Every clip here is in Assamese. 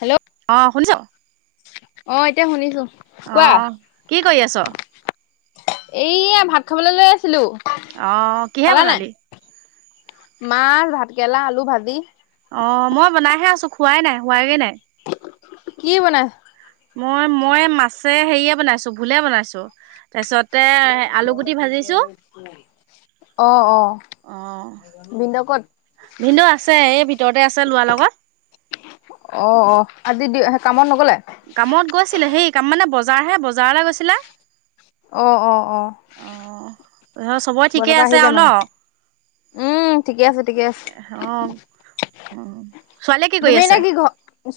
হেল্ল' অ' শুনিছ? অ' এতিয়া শুনিছো। কোৱা অ'কি কৰি আছ? এইয়া ভাত খাবলৈ লৈ আছিলো। অ কিহে খালা নাই? বনালি মাছ, ভাত-কেৰেলা, আলু ভাজি। অ' মই বনাইহে আছো, খোৱাই নাই, হোৱাগেই নাই। কি বনাইছে? মই, মই মাছে হেৰিয়ে বনাইছো, ভুলে বনাইছো। তাৰপিছতে আলুগুটি ভাজিছোঁ। অ', অ'ভিনদেউ কত? ভিনদেউ আছে এই ভিতৰতে আছে ল'ৰাৰ লগত। অ' অ আজি দি কামত নগলে? কামত গৈছিলে। সেই কাম মানে বজাৰ হে বজাৰলে গৈছিলে। অ অ অ অহ' ধৰ চবেই বজাৰ ঠিকে পৰা আছে আহিলে আৰু ন? মানে উম ঠিকে আছে ঠিকে আছে। অ' ছোৱালীয়ে কি কৰি তুমি এনে আছে? ঘ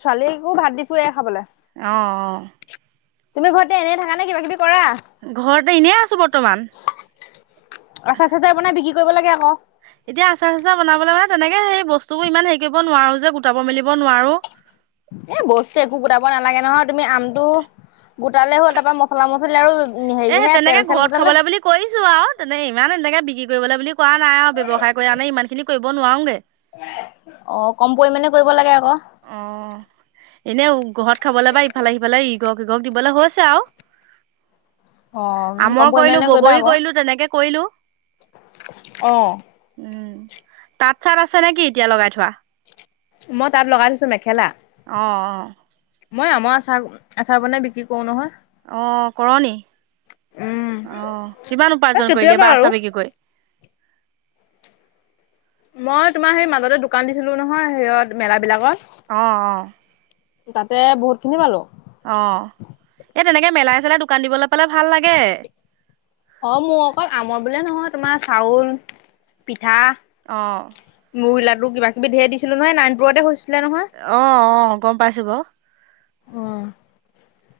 ছোৱালীকো ভাত দিছোৱে খাবলে অ অ তুমি ঘৰতে এনেই থাকা নে কিবা কিবি কৰা ঘৰতে এনেই আছো বৰ্ত আচাৰ চজাৰ বনাই বিক্ৰী কৰিব লাগে আক এতিয়া আচাৰ চচাৰ বনাবলৈ মানে তেনেকে সেই বস্তুবোৰ ইমান হেৰি কৰিব নোৱাৰো যে গোটাব মেলিব নোৱাৰো। এ বস্তু একো গোটাব নালাগে নহয় তুমি আমটো গোটালে হ'ল তাৰ পৰা মছলা মছলি আৰু এ হেৰিহে তেল তেনেকে চেল ঘৰত গোটালে খাবলৈ বুলি কৈছো আৰু তেনেকে ইমান এনেকে বিক্ৰী কৰিবলৈ বুলি কৰা নাই আৰু ব্যৱসায় কৰি আমি ইমানখিনি কৰিব নোৱাৰোঁগে অ কম পৰিমাণে কৰিব লাগে আক। এনেই ঘৰত খাবলৈ বা ইফালে সিফালে ইঘক ইঘক দিবলে হৈছে আও অ কম আমৰ কৰিলো পৰিমাণে কৰিবা বগৰী আকৌ কৰিলো তেনেকে কৰিলো। অ উম তাত চাত আছে নেকি এতিয়া লগাই থোৱা। মই তাত লগাই থৈছো মেখেলা। অ অ। মই আমাৰ আচাৰ আচাৰ বনাই বিক্ৰী কৰো নহয়। অ কৰ নি। উম অহ কিমান এ উপাৰ্জন কৰিলে কেতিয়াবা এবাৰ আৰু আছা বিক্ৰি কৰি। মই তোমাৰ সেই মাজতে দোকান দিছিলো নহয় সেয়ঁত মেলা অ' অ' বিলাকত। তাতে বহুত খিনি পালো। অ এ তেনেকে মেলাই চেলাই দোকান দিবলে অ মোৰ অকল আমৰ বোলে নহয় তোমাৰ চাউল পি পিঠা, অ', মুড়ি লাড়ু কিবা কিবি ধেই দিছিলো নহয় নাইনপুৰতে হৈছো। অ অ গম পাইছো বাৰু। অ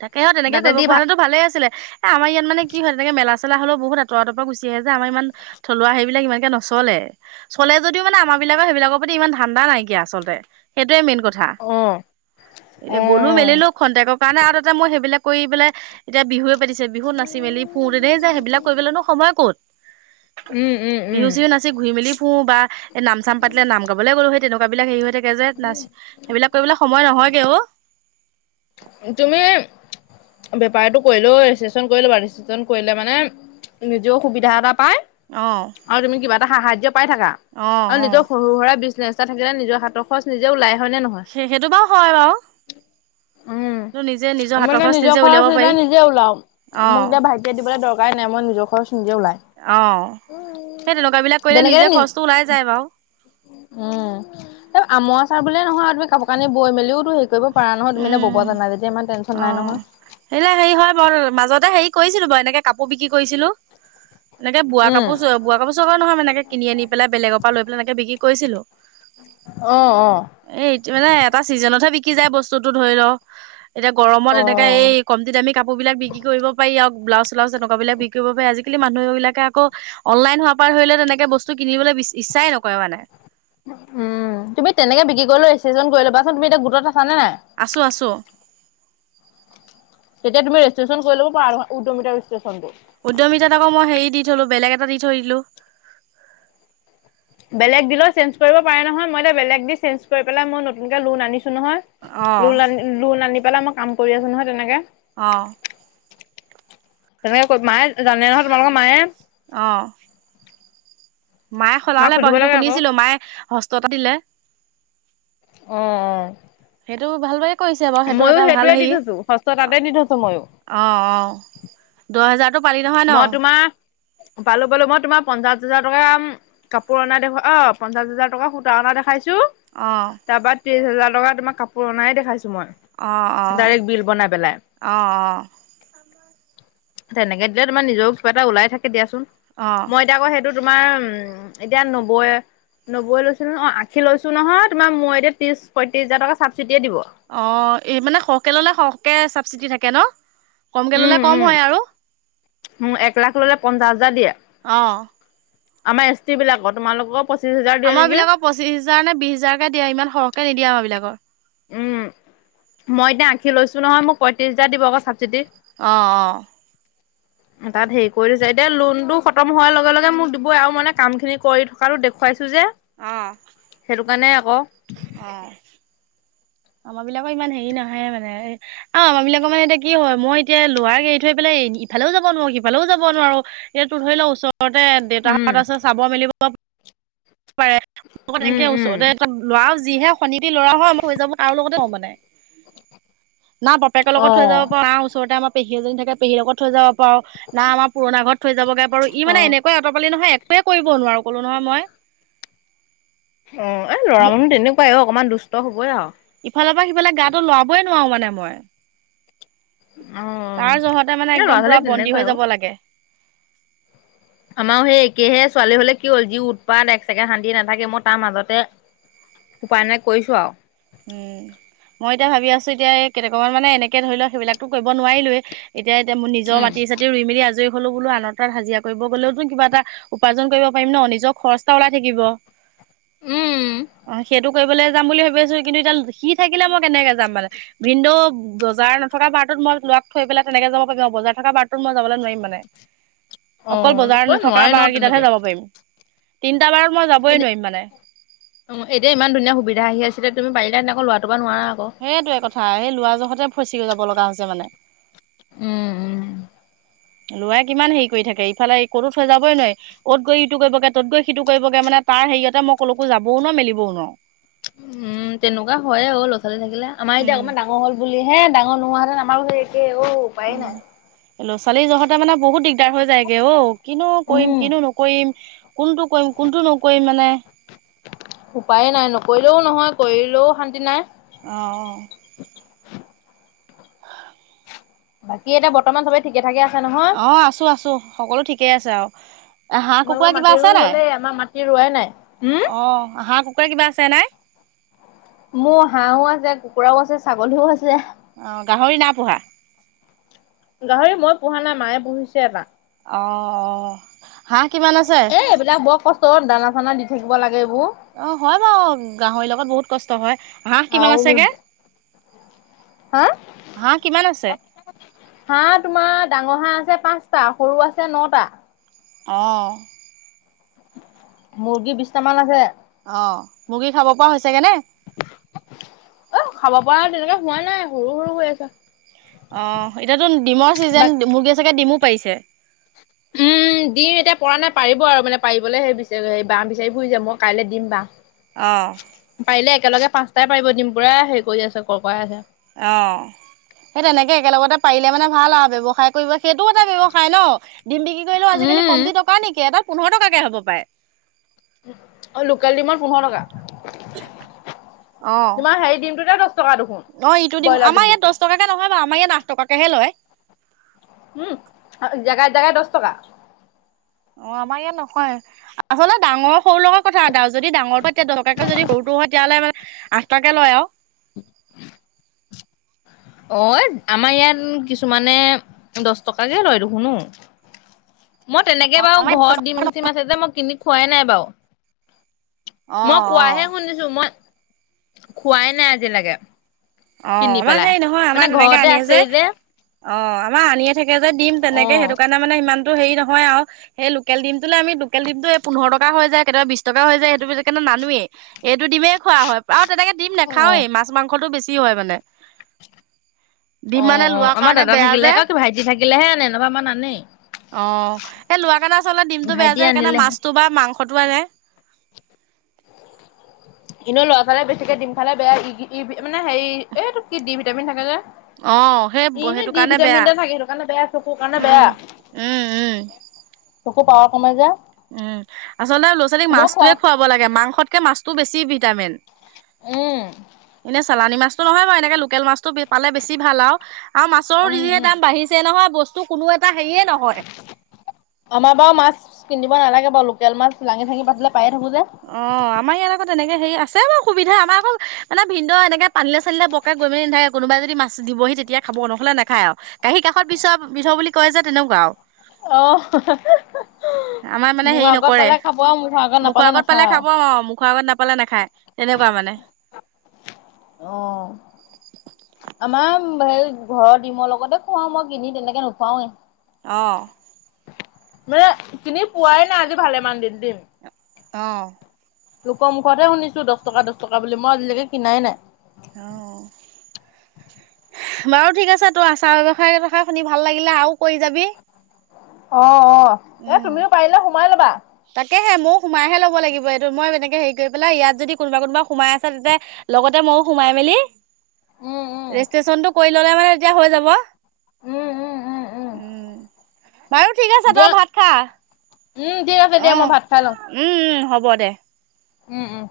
তাকে অ তেনেকে কৰিব পৰা হ'লে তো ভালে আছিলে এ আমাৰ ইয়াত মানে কি হয় তেনেকে মেলা চেলা হ'লেও বহুত আতৰত আতৰত পৰা গুচি আহে যে আমাৰ ইমান থলুৱা হেইবিলাক ইমানকে নচলে চলে যদি মানে আমাৰ পিনে বিলাক সেইবিলাকৰ প্ৰতি ইমান ধান্দা নাইকিয় আলতে সেই মেইন কথা, অ এ অ গ'লো মেলিলেও খন্তেকৰ কাৰণে তাতে মই সেইবিলাক কৰি পেলাই এতিয়া বিহুৱে পাতিছে বিহু নাচি মেলি ফুতেনেই যায় সেইবিলাক কৰিবলেনো সময় ক'ত। উম উম উম বিহু চিহু নাচি ঘুৰি মেলি ফু বা নাম চাম পাতিলে নাম গাবলৈ গ'লো সেই তেনেকুৱা বিলাক হেৰি হৈ থাকে যে, নাচ সেইবিলাক কৰিবলৈ সময় নহয়গেও অ'। তুমি। বেপাৰটো কৰিলো ৰেজিষ্ট্ৰেশচন কৰিলো ৰেজিষ্ট্ৰেশ্যন কৰিলে মানে, নিজেও সুবিধা এটা। অ', আৰু তুমি কিবা এটা সাহায্য পাই থাকা, অ', আৰু অ'। নিজৰ সৰু সুৰা বিগনেচ থাকিলে নিজৰ হাতৰচ নিজে ওলাই। হয় নে নহয়? সেই সেইটো বাও হয় বাও উম আমালোকে নিজৰ নিজে উলিয়াব খৰচ এতিয়া পাৰি নিজে ওলাও। মোক অঁ এতিয়া ভাইটিয়ে দিবলৈ দৰকাৰ নাই মই নিজৰ ঘৰৰ নিজে ওলাই। অঁ সেই তেনেকুৱা বিলাক কৰিলে তেনেকে নিজে নি খৰচটো ওলাই যায় বাওঁ উম তাৰ আমৰ আ চাৰ বুললে নহয় তুমি কাপোৰ কানি বৈ মেলিওো হেৰি কৰিব পৰা নহয় তুমি উম, জানা যেতিয়া ইমান টেনচন নাই অৱ নহয়। সেইবিলাক হেৰি হয় বাও মাজতে হেৰি। কৰিছিলো বাৰু এনেকে কাপোৰ বিক্ৰী কৰিছিলো। এনেকে বোৱা উম, কাপোৰ চ বোৱা কাপোৰ চাগৰ নহয় মানে কিনি আনি পেলাই বেলেগৰ পৰা লৈ পেলাই এনেকে বিক্ৰী কৰিছিলো। অ', অ', এইটো মানে এটা চিজনতহে বি বিকি যায় বস্তুতো ধৰি লওক, এতিয়া গৰমত এনেকা অ'। এই কমতি দামি কাপোৰ বিলাক বিক্ৰী কৰিব পাৰি আও ব্লাজ চেলাওজ তেনেক বিলাক বিক কৰিব পাৰে আজি কালি মানুহ বিলাকে আকৌ, অনলাইন হোৱাৰ পৰা ধৰি ল তেনেকে বস্তু কিনিবলৈ ইচ্ছাই নকৰে মানে। উম তুমি তেনেকে বিক্ৰী কৰিলো ৰেষ্টছন কৰি ল'বাচোন তুমি এতিয়া গোটত আছা নে নাই? আছো আছো। তেতিয়া তুমি ৰেষ্টচন কৰি ল'ব পাৰ উদমিতা ৰেষ্টচনটো উদ্যমিতাত আকৌ মই হেৰি দি থলো বেলেগ এটা দি থৈ দিলোঁ বেলেগ দিলো চেঞ্জ কৰিব পাৰে নহয়, মই এতিয়া বেলেগ দি চেঞ্জ কৰি পেলায় নতুন কে লোন আনিছোঁ অঁ নহয় লোন আনি পেলাই মই কাম কৰি আছো নহয় তেনেকে অ তেনেকে কৰি মায়ে জানে নহয় তোমালোকৰ মায়ে অঁ মায়ে মাক সলালে সুধিব বাৰু সেইটো লাগে আকৌ। অ', শুনিছিলো মায়ে হস্ততা দিলে। অৱ অৱ এইটো ভাল কি কৰিছে বাওঁ সেইটো এটা ভাল থৈছো ষষ্ঠ তাতে দি থৈছো ময়ো সেই পালি নহয় ন। মই তোমাৰ পালো পালো মই তোমাৰ পঞ্চাশ হাজাৰ টকা ওম কাপোৰ অনা দেখুৱা অ পঞ্চা হাজাৰ টকা সূতা অনা দেখাইছো অঁ তাৰ পৰা ত্ৰিশ হাজাৰ টকা তোমাৰ কাপোৰ অনাই দেখাইছে [unintelligible] মই অঁ অঁ ডাইৰেক্ বিল বনাই পেলাই অঁ অঁ তেনেকে দিলে তোমাৰ নিজৰো কিবা এটা ওলাই থাকে দিয়াচোন, অঁ মই এতিয়া আকৌ এইটো তোমাৰ উম, এতিয়া নব্বৈ নব্বৈ লৈ ন অ আশী লৈছো নহয় তোমাৰ মই এতিয়া ত্ৰিচ পঁয়ত্ৰিশ হাজাৰ টকা চাবচিডিয়ে দিব অ এই মানে সৰহকে ল'লে সৰহকে চাবচিটি থাকে ন কমকে ললে কম হয় আৰু মোক এক লাখ ললে পঞ্চাশ হাজাৰ দিয়ে। অৱ আমাৰ এছ টি বিলাকৰ তোমালোকৰ পচ আমাৰ বিলাকক পঁচিশ হোজাৰ নে বিশ হাজাৰকে দিয়ে ইমান সৰহকে নিদিয়ে আমাৰ বিলাকৰ উম মই এতিয়া আশীলৈছো নহয় মোক পঁয়ত্ৰিশ হাজাৰ দিব আক চাবচিডিটিত অৱ অৱ তাত সেই কৈ দিছে এতিয়া লোনতো খতম হোৱাৰ লগে লগে মোক দিবই আৰু মানে কাম খিনি কৰি থকাটো দেখুৱাইছো। চ যে সেইটো কাৰণে আক অ আমাৰ বিলাকৰ ইমান হেৰি নহয়ে মানে এ অ আমাৰ বিলাকৰ মানে এতিয়া কি হয় মই এতিয়া লৰা এৰি থৈ পেলাই। এ ইফালেও যাব নোৱাৰো সিফালেও যাব নোৱাৰো ইয়াতো ধৰি লও ওচ- ওচৰতে উম দেউতাহঁত আছে চাব মেলিব পাৰে। অ উম তেনেকে উম ওচৰতে এইখন লৰাও যিহে শনটি ল'ৰা হয় মই হৈ যাব। কাৰো লগতে থও মানে না বাপেকৰ অ লগত থৈ যাব পাৰোঁ না ওচৰতে আমাৰ পেহী এজনী থাকে পেহীৰ লগত থৈ যাব পাৰো না আমাৰ পুৰণা ঘৰত থৈ যাবগে পাৰোঁ ই অ মানে এনেকা অঁতপালি নহয় একোৱে কৰিব নোৱাৰো কলো নহয় মই। অ এই ল'ৰা মানুহ তেনেকুৱাই অকনমান দুষ্ট হবই আও। ইফালৰ পৰা সিফালে গাটো লৰাবই নোৱাৰো মানে মই। অ তাৰ জহতে মানে এ ল'ৰা একদম ছোৱালী পুৰা বন্দী তেনেকুৱাই হৈ অ যাব লাগে। আমাৰো সেই একেহে ছোৱালী হলে কি হ'ল যি উৎপাত এক ছেকেণ্ড শান্তি নাথাকে মই তাৰ মাজতে উপায় নাই কৰিছো আও। উম মই এতিয়া ভাবি আছো এতিয়া কেটকা মান মানে এনেকে ধৰি লোৱা সেইবিলাকতো কৰিব নোৱাৰিলোৱেই এতিয়া নিজৰ উম মাটি চাতি ৰুই মেলি আজৰি হলোঁ বোলো আনৰ তাত হাজিৰা কৰিব গ'লেওতো কিবা এটা উপাৰ্জন কৰিব পাৰিম ন নিজৰ খৰচ এটা ওলাই থাকিব। উম অ সেইটো কৰিবলৈ যাম বুলি ভাবি আছোঁ। কিন্তু এতিয়া সি থাকিলে মই কেনেকে যাম মানে ভিনন্দৌ বজাৰ নথকা বাৰ টোত মই লৰাক থৈ পেলাই তেনেকে যাব বজাৰ থকা বাৰটোত মই যাব নোৱাৰিম মানে অ অকল বজাৰত কৈ নথকা নোৱাৰে বা ন কেইটাতহে তেনেকে যাব পাৰিম। তিনিটা বাৰত মই যাবই এনে নোৱাৰিম মানে এতিয়া ইমান ধুনীয়া সুবিধা আহি আছিলে তুমি পাৰিলা হলে ক লৰা টোক। সেইটোৱে কথা এই লৰা জহতে ফচি যাব লগা হৈছে মানে। উম উম। লৰাই কিমান হেৰি কৰি থাকে ইফালে ক'তো থৈ যাবই নহয় অত গৈ ইটো কৰিব গে তত গৈ সিটো কৰিব গে মানে। তাৰ হেৰিয়তে মই ক'লেকো যাবও নোৱাও মেলিবও নোৱাও। উম তেনেকুৱা হয় অ ল'ৰা ছোৱালী থাকিলে আমাৰ এতিয়া উম। অকমান ডাঙৰ হ'ল বুলিহে। ডাঙৰ নোহোৱা হেঁতেন আমাৰ একে ঔ উপায়ে নাই। লৰা ছোৱালী জহতে মানে বহুত দিগদাৰ হৈ যায় গে অঔ কিনো কৰিম উম। কিনো নকৰিম কোনটো কৰিম। কোনটো নকৰিম মানে। উপায়ে নাই নকৰিলেও নহয় কৰিলেও শান্তি নাই। অ। বাকী এটা বৰ্তমান সবেই ঠিকে। থাকে আছে নহয় অ আছো আছো সকলো ঠিকেই আছে আও। হাঁহ কুকুৰা তোমালোকৰ কিবা মাটি আছে ৰুই নাই। হ'লেই আমাৰ মাটি ৰোৱাই নাই। উম অ হাঁহ কুকুৰা কিবা আছ- ছে নাই। মোৰ হাঁহো আছে কুকুৰাও আছে ছাগলীও আছে। অ গাহৰি নাই পোহা। গাহৰি মই পোহা নাই মায়ে পুহিছে এটা। অ-অ হাঁহ কিমান আছে। চত দানা চানা দি থাকিব লাগে এইবো। অ হয় বাৰু গাহৰিৰ লগত বহুত কষ্ট হয় হাঁহ কিমান আৰু আছে গে। হা- আছে? হা তোমাৰ ডা- ঙ হা আছে পাঁচটা সৰু আছে নটা। অ। মুৰ্গী বিশটা মান আছে। অ মুৰ্গী খাব পৰা হৈছেগে নে। অ খাব পৰা তেনেকে হোৱা নাই সৰু সৰু হৈ আছে। অ এতিয়াতো ডিমৰ বাট ছিজন মুৰ্গী চাগে ডিমো পাৰিছে। উম দিম এতিয়া পৰা নাই পাৰিব আৰু মানে পাৰিবলৈ সেই বি বাহ বিচাৰি ফুৰিছে মই কাইলৈ দিম অ'। বাহ। পাৰিলে একেলগে পাঁচটাই পাৰিব দিম পুৰা হেৰি কৰি আছে ককাই আছে। অ। সেই তেনেকে একেলগতে পাৰিলে মানে ভাল আৰু ব্যৱসায় কৰিব সেইটো এটা ব্যৱসায় ন। ডিম বিক্ৰী কৰিলেও আজিকালি উম কম দি টকা নেকি এটা পোন্ধৰ টকাকে হ'ব পাৰে। অ লোকেল ডিমত পোন্ধৰ টকা। [inaudible] অ- তোমাৰ হেৰি ডিমটোতে দহ টকা দেখোন অ ইটো দিম ব্ৰইলাৰ আমাৰ ইয়াত ডিমটোতে দছ টকাকে নহয়। আমাৰ ইয়াত আাঠ টকাকেহে লয়। উম জেগাই জেগাই দছ টকা। অ আমাৰ ইয়াত নহয় আচলতে ডাঙৰ। সৰু লগত কথা এটাা যদি ডাৰটো এতিয়া দৰকাকে যদি সৰুটো হয়তেতিয়াহলে মানে। আস তাকে লয় আও। অ আমাৰ ইয়াত কিছুমানে দছ টকাকে লয় দেখুনো অ। মই তেনেকে বাৰু ঘৰত দিম চিম আছে যে মই কিনি খোৱাই নাই বাৰু। মই অ', অ'। কোৱাহে শুনিছো মই খোৱাই নাই আজিলেকে। অ আমাৰ হেৰি নহয় আমাৰ তেনেকে আনিয়ে যে। অ আমাৰ আনিয়ে থাকে যে দিম অ তেনেকে সেইটো কাৰণে মানে ইমান। হেৰি নহয় আৰু সেই লোকেলিমটোলে আমি লোকেল ডিমটো এই পোন্ধৰ টকা হৈ যায় কেতিয়াবা বিচ টকা হৈ যায় সেইটো। [unintelligible] নানোৱেই এইটো দিমেই খোৱা হয় আৰু তেনেকে দিম অ নাখাওৱেই মাছ মাংসটো বেছি হয় মানে। ডিম অ মানে অ লোৱাৰ আমাৰ কাৰণে দাদা বেয়া থাকিলে যে অ কিবা ভাইটি থাকিলেহে আনেেনবা আমাৰ নানেই। অ এই লৰা কাৰে আচলতে ডিমতটো বেয়া ভাইটি যে সেইকাৰণে আনিলেহে মাছটো বা মাংস। পটুৱাৰে। এনে ল'ৰা-ছোৱালীয়ে বেছিকে দিম খালে বেয়া [unintelligible] মানে হেৰি এইটোক কি দি ভিটামিন থাকে যে? অ সেই ই নে সেইটো দি কাৰণে বেয়া ভিটামিন এটা থাকে সেইটো কাৰণে বেয়া, চকুৰ কাৰণে বেয়া। উম-উম! চকুৰ পাৱাৰ কমে যে। উম আচলতে ল'ৰা-ছোৱালীক মই খোৱা মাছটোৱে খুৱাব লাগে, মাংসতকে মাছটো বেছি ভিটামিন। উম এনে চালানী মাছটো নহয় বাৰু এনেকে লোকেল মাছ [unintelligible] পালে বেছি ভাল আও আৰু মাছৰো উম যিহে উম দাম বাঢ়িছে নহয়, বস্তু কোনো এটা হেৰিয়ে নহয়। [inaudible] আমাৰ বাৰু মাছ কিনিব নালাগে লোকেল মাছ লাঙি-থাঙি পা [unintelligible] অ আমাৰ ইয়াত আকৌ তেনেকে হেৰি আছে বাৰু সুবিধা আমাৰ অকল মানে ভিন্ন এনেক পানী-চানিলে বৰকে গৈ মেলি নাথাকে, কোনোবাই যদি মাছ দি দিবহি তেতিয়া খাব নহলে নেখায় আৰু কাঁহীৰ কাষত বিচৰা বিধৰ বুলি কয় যে তেনেকুৱা আৰু। আহ [unintelligible] আমাৰ মানে হেৰি নকৰে মুখৰ নাপালে আগত নাখায় পালে আৰু খাব আও, মুখৰ আগত নাপালে নাখায় তেনেকুৱা মানে। অ! আমাৰ [unintelligible] হেৰি ঘৰৰ ডিমৰ লগতে খুৱাওঁ মই, কিনি তেনেকে নোখুৱাওৱেই। অঁ! মানে কিনি পোৱাই নাই আজি ভালেমান দিন দিম। অঁ! লোকৰ মুখতহে শুনিছো দহ টকা, দহ টকা বুলি মই আজিলৈকে কিনাই নাই। অঁ! [unintelligible] বাৰু ঠিক আছে, তোৰ আচাৰ ব্যৱসায় কথা শুনি ভাল লাগিলে আৰু কৰি যাবি। অ-অ! এ উম। তুমিও পাৰিলে সোমাই ল'বা। তাকেহে ময়ো সোমাইহে ল'ব লাগিব এইটো মই এনেকে হেৰি কৰি পেলাই ইয়াত যদি কোনোবা-কোনোবা সোমাই আছে তেতিয়া লগতে মইয়ো সোমাই মেলি উম, উম, ৰেজিষ্ট্ৰেশচনটো কৰি ললে মানে এতিয়া হৈ যাব। উম, উম, উম, [unintelligible] উম! বাৰু ঠিক আছে দিয়া তই ভাত খা। উম, ঠিক আছে দিয়া মই আহ! উম-উম হ'ব দে। উম-উম!